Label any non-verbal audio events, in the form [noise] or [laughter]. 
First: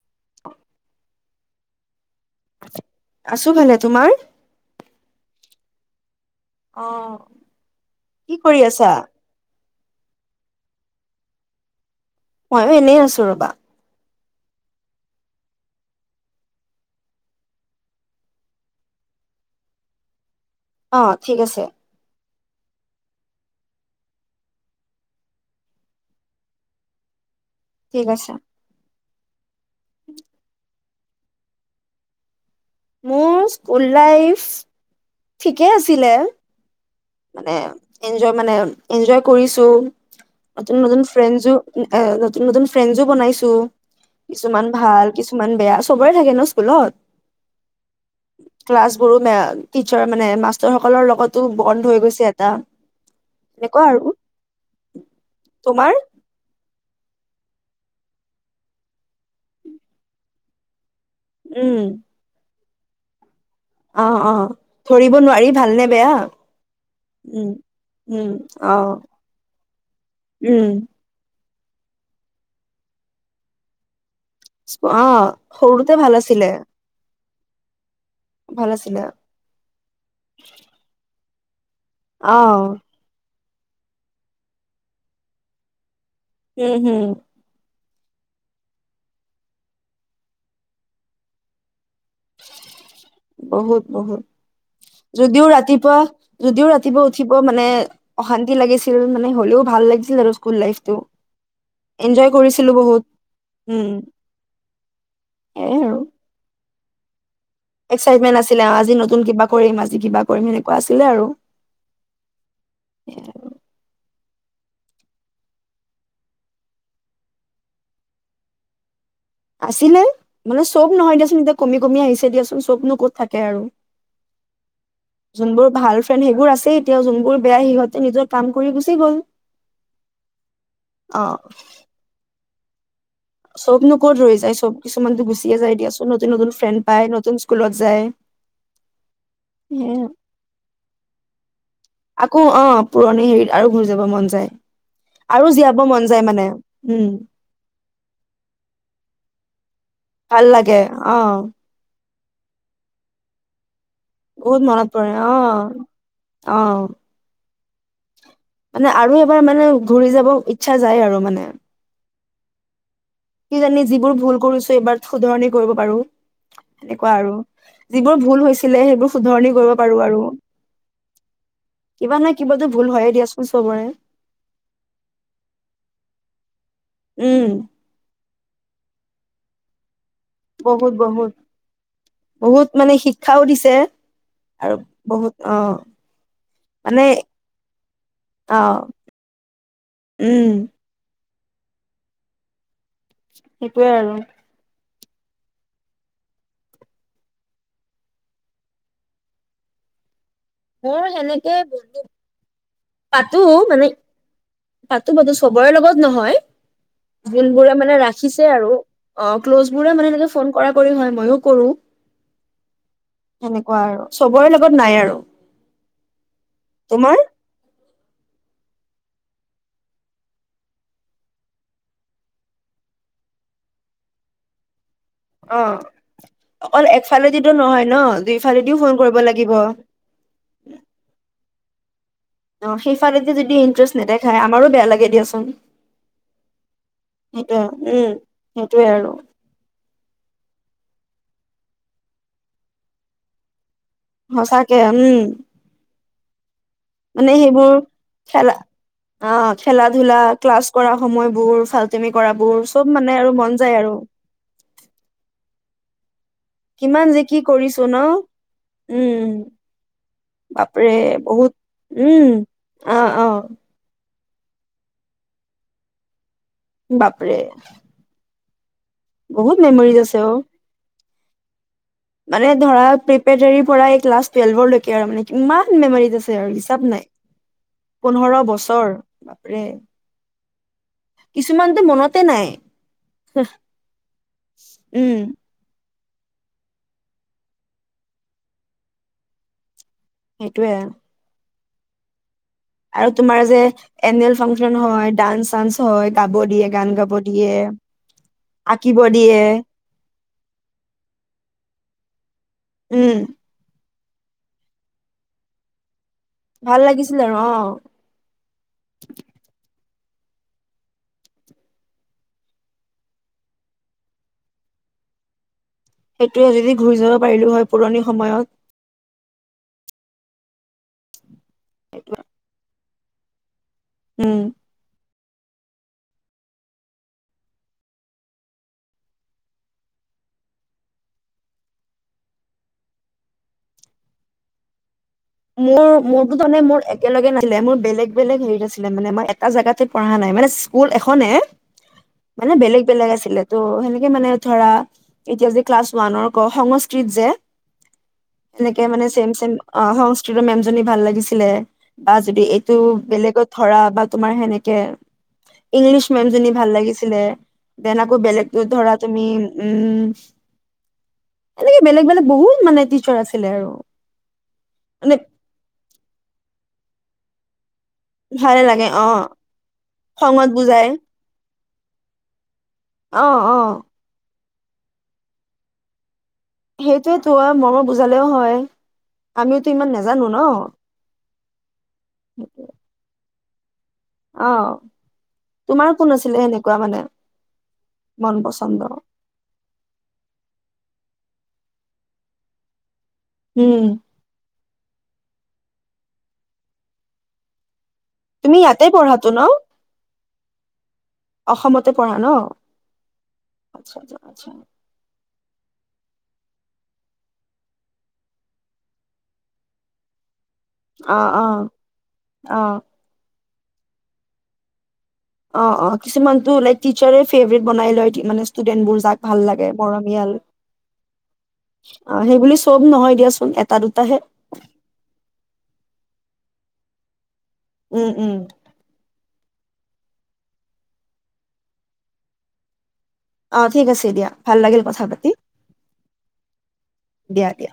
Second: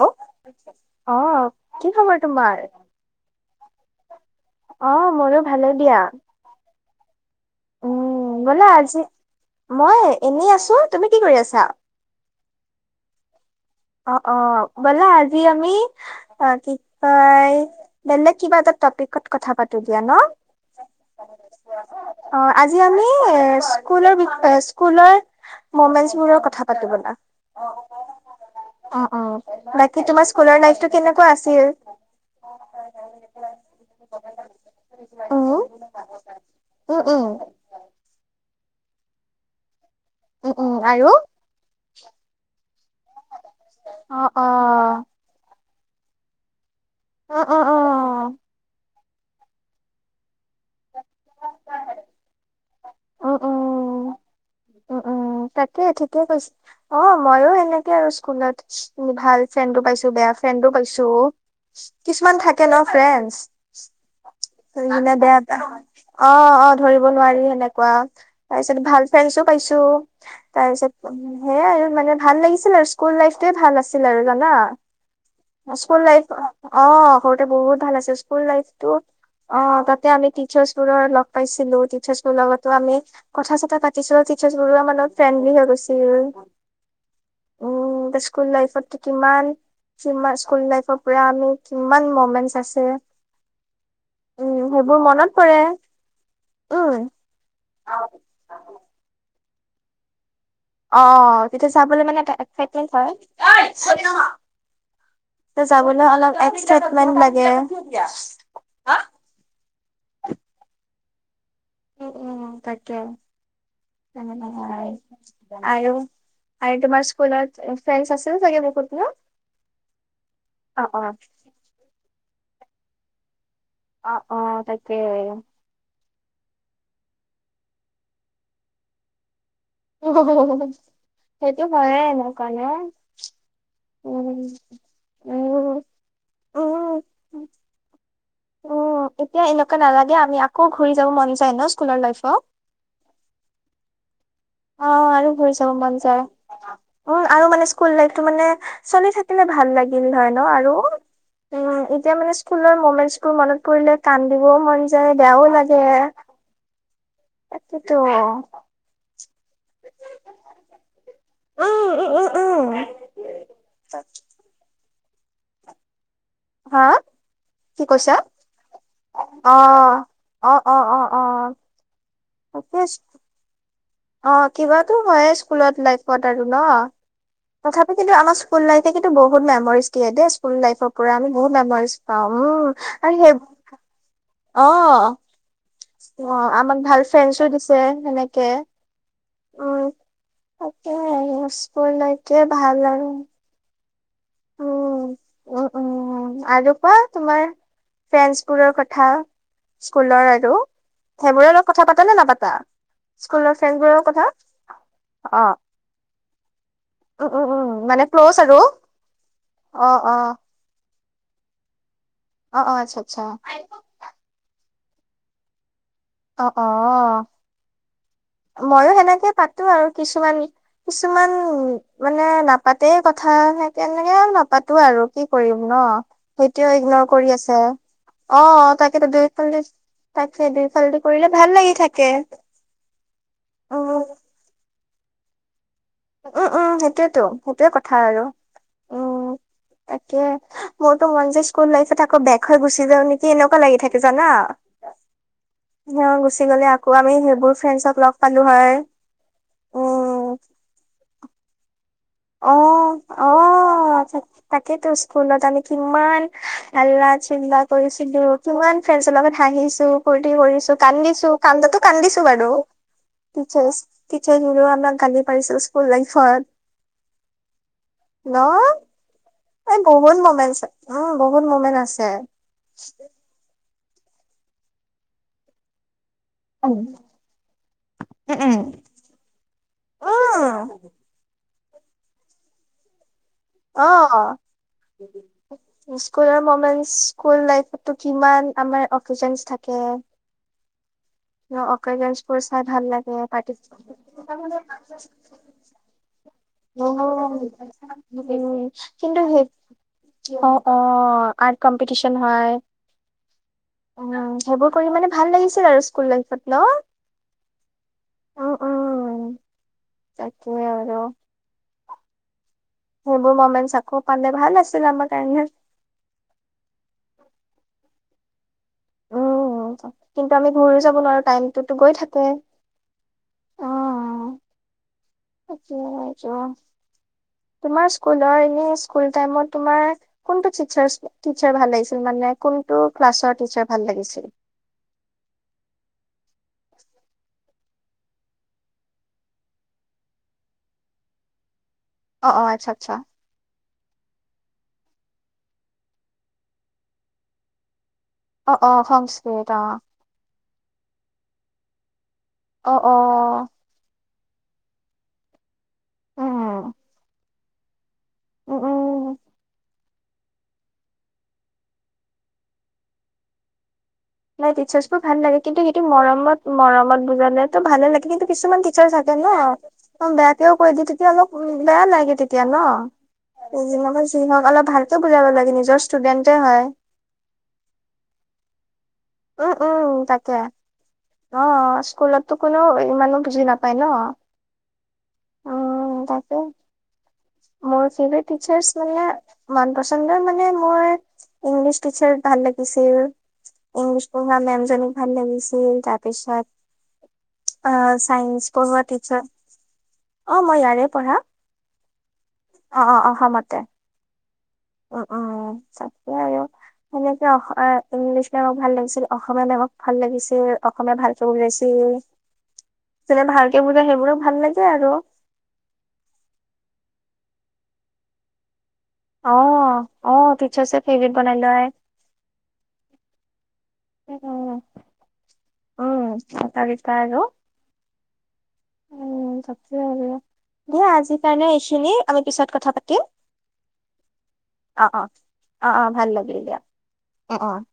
Hello অঁ কি খবৰ? তোমাৰ? আছো ভালে তোমাৰ? অ', মোৰো ভালে দিয়া। অ' কি উম, কৰি ব'লা আছা? আজি মই এনেই আছো তুমি কি কৰি আছা? ময়ো এনেই আছো ৰবা। অ-অ ব'লা আজি আমি, কি কয় বেলেগ কিবা এটা টপিকত কথা পাতো দিয়া ন? অ', ঠিক আছে। অ', আজি আমি স্কুলৰ বি- স্কুলৰ মমেন বোৰৰ কথা পাতো বলা। ঠিক আছে। অ', অ', বাকি তোমাৰ স্কুলৰ ন টো কেনেকুৱা আছিল? মোৰ স্কুল লাইফ উম, ঠিকে আছিলে উম, উম, মানে ইঞ্জয় মানে ইঞ্জয় কৰিছো। উম, উম, নতুন-নতুন আৰু? ফ্ৰেণ্ডচো, আ- নতুন-নতুন ফ্ৰেণ্ডচো বনাইছো, অ', কিছুমান অ', ভাল কিছুমান বেয়া। চবৰে থাকে ন স্কুলত। অ', অ', অ'। গোৰো মে [unintelligible] টিচাৰ মানে মাষ্টৰ সকলৰ লগতো বন্ধ হৈ গৈছে এটা। তেনেকুৱা আৰু। উ তাকে তোমাৰ ঠিকে কৈছে অ', ময়ো সেনেকে আৰু স্কুলত ভাল ফ্ৰেণ্ডো পাইছো, বেয়া ফ্ৰেণ্ডো পাইছো। উম কিছুমান থাকে কে ন ফ্ৰেণ্ডছ। [unintelligible] অ অ ধৰিব নোৱাৰি ভালনে বেয়া অ-অ ধৰিব নোৱাৰি উম সেনেকুৱা উম অ তাৰপিছত ভাল ফ্ৰেণ্ডছো পাইছো। উম তাৰপিছত হেয়াই আৰু মানে ভাল লাগিছিল আৰু স্কুল লাইফটোৱে ভাল আছিল আৰু। জানা অ', সৰুতে স্কুল ভাল লাইফ আছিলে। অ সৰুতে বহুত ভাল আছিল। স্কুল ভাল লাইফটো আছিলে অ', তাতে আমি টিচাৰ্ছ বোৰৰ লগ পাইছিলো টিচাৰ্ছ বোৰৰ লগতো অ'। আমি কথা চথা পাতিছিলো টিচাৰছ বৰুৱা মানত ফ্ৰেণ্ডলি হৈ গৈছে উম হুম। উম, স্কুল লাইফত কিমান স্কুল লাইফৰ পৰা আমি কিমান মমেন্টচ আছে বহুত-বহুত, উম, সেইবোৰ মনত যদিও পৰে। ৰাতিপুৱা যদিও উম, ৰাতিপুৱা উঠিব মানে মানে অশান্তি লাগিছিল মানে হ'লেও ভাল লাগিছিল আৰু। স্কুল লাইফটো। অ, তেতিয়া যাবলৈ মানে এনজয় কৰিছিলো এক্সাইটমেন্ত বহুত, হয়। উম, সেয়াই আৰু। যাবলৈ অলপ [unintelligible] এক্সাইটমেন্ট আছিলে আজি নতুন কিবা কৰিম আজি কিবা কৰিম সেনেকুৱা আছিল। ছিলে আৰু। উ উম তাকে। আৰু, আৰু তোমাৰ স্কুলত ফ্ৰেণ্ডছ আছিল চাগে বহুত ন। আছিলে, মানে চব অ', অ', নহয় দিয়াচোন এতিয়া কমি কমি আহিছে দিয়াচোন। চবনো ক'ত থাকে আৰু। অ', অ', তাকে। যোনবোৰ ভাল সেইবোৰ আছে এতিয়াও, যোনবোৰ বেয়া সিহঁতে নিজৰ কাম কৰি গুচি গ'ল। অ', অ'। সেইটো হয়ে এনে। [unintelligible] চব নো কত ৰৈ যায় চব কিছুমানতো গুচিয়ে যায় উম, দিয়াচোন নতুন নতুন ফ্ৰেণ্ড পায়, উম। নতুন স্কুলত যায়। উম, এতিয়া এনেকুৱা সেয়া নালাগে আমি আকৌ ঘূৰি যাব মন যায়। ন স্কুলৰ লাইফত। আকৌ অ'পুৰণি হেৰিত আৰু ঘূৰি যাব মন যায়। অ', আৰু ঘূৰি চাব মন যায় উম আৰু মানে স্কুল লাইফটো মানে চলি থাকিলে ভাল। ভাল লাগে [unintelligible] অ এতিয়া মানে স্কুলৰ মোমেন্টছবোৰ মনত পৰিলে কান্দিবও বহুত মন মনত যায় পৰে অ বেয়াও লাগে আৰু। অ তাকেতো। মানে আৰু তাৰ মানে ঘূৰি যাব ইচ্ছা যায় আৰু মানে। উ, উ, উ। কিজানি যিবোৰ ভুল কৰিছো এইবাৰ। শুধৰণি কৰিব পাৰো। হা সেনেকুৱা আৰু, কি কৈছা? যিবোৰ ভুল হৈছিলে সেইবোৰ অ'। শুধৰনি কৰিব পাৰো আৰু। অ', অ', অ', অ', কিবা নাই কিবাতো তাকে ভুল হয়ে দিয়াচোন চবৰে। অ' কিবাতো হয়ে স্কুলত লাইফত আৰু ন, উম তথাপি কিন্ত আমাৰ স্কুল লাইফে কিন্ত বহুত মেমৰিজ দেই স্কুল লাইফৰ পৰা আমি বহুত মেমৰিজ পাাম বহুত মানে উম আৰু শিক্ষাও সেইব দিছে অ আৰু বহুত অ অ আমাক মানে ভাল ফ্ৰেণ্ডছো দিছে সেনেকে অ উম ন স্কুল লাইভটোৱে ভাল ল সেইটোৱে আৰু উ উ উম আৰু কোৱা তোমাৰ ফ্ৰেছ বোৰৰ কথা স্কুলৰ। মোৰ সেইবোৰৰ সেনেকে লগত কথা বন্ধু পাতা নে নাপাতা? পাতো স্কুলৰ মানে ফ্ৰেণ্ডবোৰৰ কথা পাতো পাতো অ চবৰে লগত নহয় উম যোন উম উম বোৰে মানে ক্ল'জ ৰাখিছে আৰু অ ক্ল'জ অ বোৰে মানে অ সেনেকে ফোন কৰা কৰি হয়। ময়ো কৰো। অ অ আচ্ছা আচ্ছা সেনেকুৱা আৰু চবৰে লগত নাই আৰু অ, তোমাৰ অ, ময়ো সেনেকে পাতো আৰু কিছুমান কিছুমান মানে নাপাতে কথা সেইকাৰণে তেনেকে নাপাতো আৰু। কি কৰিম অ ন সেইটোও অকল ইগনৰ কৰি একফালেদিতো আছে নহয় ন অ দুইফালেদিও ফোন তাকেটো কৰিব লাগিব দুইফালি তাকে সেই দুইফালদি কৰিলে ভাল লাগে থাকে অ, সেই দুইফালে যদি ইন্টাৰেষ্ট উম নেদেখাই আমাৰো বেয়া লাগে। দিয়াচোন। উম উম সেইটোয়েতো সেইটোয়ে কথা উম আৰু সেইটোয়ে উম আৰু উম মোৰতো মন যে স্কুল লাইফত আকৌ বেক হৈ গুচি যাও নেকি এনেকুৱা লাগি থাকে। জানা সঁচাকে উম [unintelligible] মানে সেইবোৰ ফ্ৰেণ্ডছক লগ পালো খেলা হয় অ খেলা ধূলা ক্লাছ কৰা। সময় বোৰ ভাল অ'অ' তাকেইেতো স্কুলত আমি কি ইমান কিমান হাল্লা যে কি চিল্লা কৰিছো ন কৰিছিলো কিমান ফ্ৰেন্ডছৰ উম লগত হাঁহিছো কূুৰ্তি কৰিছো বাপৰে কান্দিছো বহুত কান্দাতো কান্দিছো উম বাৰু অ অ টিচাৰছ। টিচাৰ্ছ বোৰেও আমাক গালি পাৰিছো স্কুল লাইফত। বাপৰে হেল্ল' বহুত মেমৰিজ আছে অ' উম বহুত মমেণ্ট আছে। মানে ধৰা প্ৰিপ্ৰেটোৰি পৰা ক্লাছ টুৱেলভৰলৈকে আৰু মানে ইমান মেমৰি আছে আৰু উম, হিচাপ নাই পোন্ধৰ বছৰ বাপৰে কিছুমানতো মনতে নাই। আহ। উম স্কুলৰ মমেণ্টচ স্কুল লাইফটো কিমান আমাৰ অকেজনছ থাকে। টোৱে ন অকজেচনচ আৰু তোমাৰ যে এনুৱেল ফাংচন হয় ডান্স চানস হয় গাব দিয়ে গান গাব অ দিয়ে উম, আঁকিব কিন্তু দিয়ে। অ অ আৰ্ট কম্পিটিশন হয়। উম। উ সেইবোৰ কৰি মানে ভাল লাগিছিল আৰু স্কুল লাইফ ভাল লাগিছিল আৰু অ তাকোৱে আৰু। সেইবোৰ মমেনছ চাকৌ পালে ভাল আছিল আমাৰ কাৰণে। সেইটোয়ে যদি ঘূৰি যাব পাৰিলো হয় পুৰণি সময়ত। কিন্তু আমি ঘৰি যাব নোৱাৰো টাইমটোতো গৈ থাকে অ। উম। তোমাৰ স্কুলৰ এনে স্কুল টাইমত তোমাৰ কোনটো টিচাৰ টিচাৰ ভাল লাগিচিল মানে কোনটো ক্লাছৰ টিাৰ ভাললাগিছিল। মোৰ মোৰতো তানে মোৰ একেলগে নাছিলে মোৰ বেলেগ বেলেগ হেৰিত আছিলে মানে মই এটা জেগাতে পঢ়া নাই মানে স্কুল এখনে অ', অ', মানে আচ্ছা, বেলেগ আচ্ছা। বেলেগ আছিলে তো সেনে কে মানে ধৰা এতিয়া যে ক্লাছ ওৱানৰ ক সংস্কৃত যে অ', এনেকে অ', মানে চেম সংস্কৃত চেম অ হাউচ জনী ভাল লাগিছিলে। বা যদি এইটো অ', অ', বেলেগত ধৰা বা তোমাৰ সেনেকে ইংলিছ মেম জনী উম। ভাল লাগিছিলে। দেন আকৌ বেলেগ উম ধৰা উম তুমি উম এনেকে বেলেগ বেলেগ বহুত মানে টিচাৰ আছিলে আৰু। নাই টিচাৰ্ছ মানে ভাল লাগে কিন্তু সেইটো মৰমত মৰমত বুজালে তো ভালে লাগে। কিন্তু ভালে কিছুমান লাগে টিচাৰ অ থাকে ন খঙত বেয়াকেও কৈ দি বুজাই তেতিয়া অলপ উ বেয়া লাগে তেতিয়া অ অ ন। যিমানে যি হক অলপ ভালকে বুজাব লাগে নিজৰ ষ্টুডেণ্ট সেইটোয়ে তোৰ মৰমৰ বুজালেও হয়। উম আমিওতো ইমান উম নাজানো ন। তাকে অ, স্কুলতো কোনো ইমানো বুজি না অহ উম তোমাৰ কোন তাকে আছিলে সেনেকুৱা মানে। মোৰ ফেভাৰেত মন তিটচাৰ পচন্দ মানে মন পছন্দৰ মানে। মোৰ ইংলিছ টিচাৰ ভাল লাগিছিল। উম ইংলিছ পঢ়োৱা মেম জ ভাল লাগিছিল তাৰপিচত তুমি ইয়াতেই পঢ়াতো ন। অ মই ইয়াৰে পঢ়া। অসমত, অ-অ অসমতে। আচ্ছা আচ্ছা আচ্ছা, উ-উ তে আৰু সেনেকে অ ইংলিছ মেমক ভাল লাগিছিল, অসমীয়া মেমক ভাল লাগিছিল। অসমীয়া অ ভালকৈ অ ওলাইছিল অ চ ভাল। কেবোৰক সেইবোৰক ভাল লাগে আৰু। অ-অ কিছুমানতটো লাইক টিচাৰক ফেভৰেট বনাই লয় মানে। ষ্টুডেন্ট বোৰ যাক অ ভাল লাগে অ মৰমীয়াল টিচাৰ্ছে ফেভৰেট বনাই লয় অ সেইবুলি চব নহয় দিয়াচোন এটা দুটাহে। মতাগিতা আৰু উম-উম। উম দিয়া আজিৰ কাৰণে এইখিনি আমি পিছত কথা পাতিম। অ ঠিক আছে দিয়া ভাল লাগিল অ অ কথা পাতি অ অ ভাল লাগিল দিয়া অ অ দিয়া-দিয়া।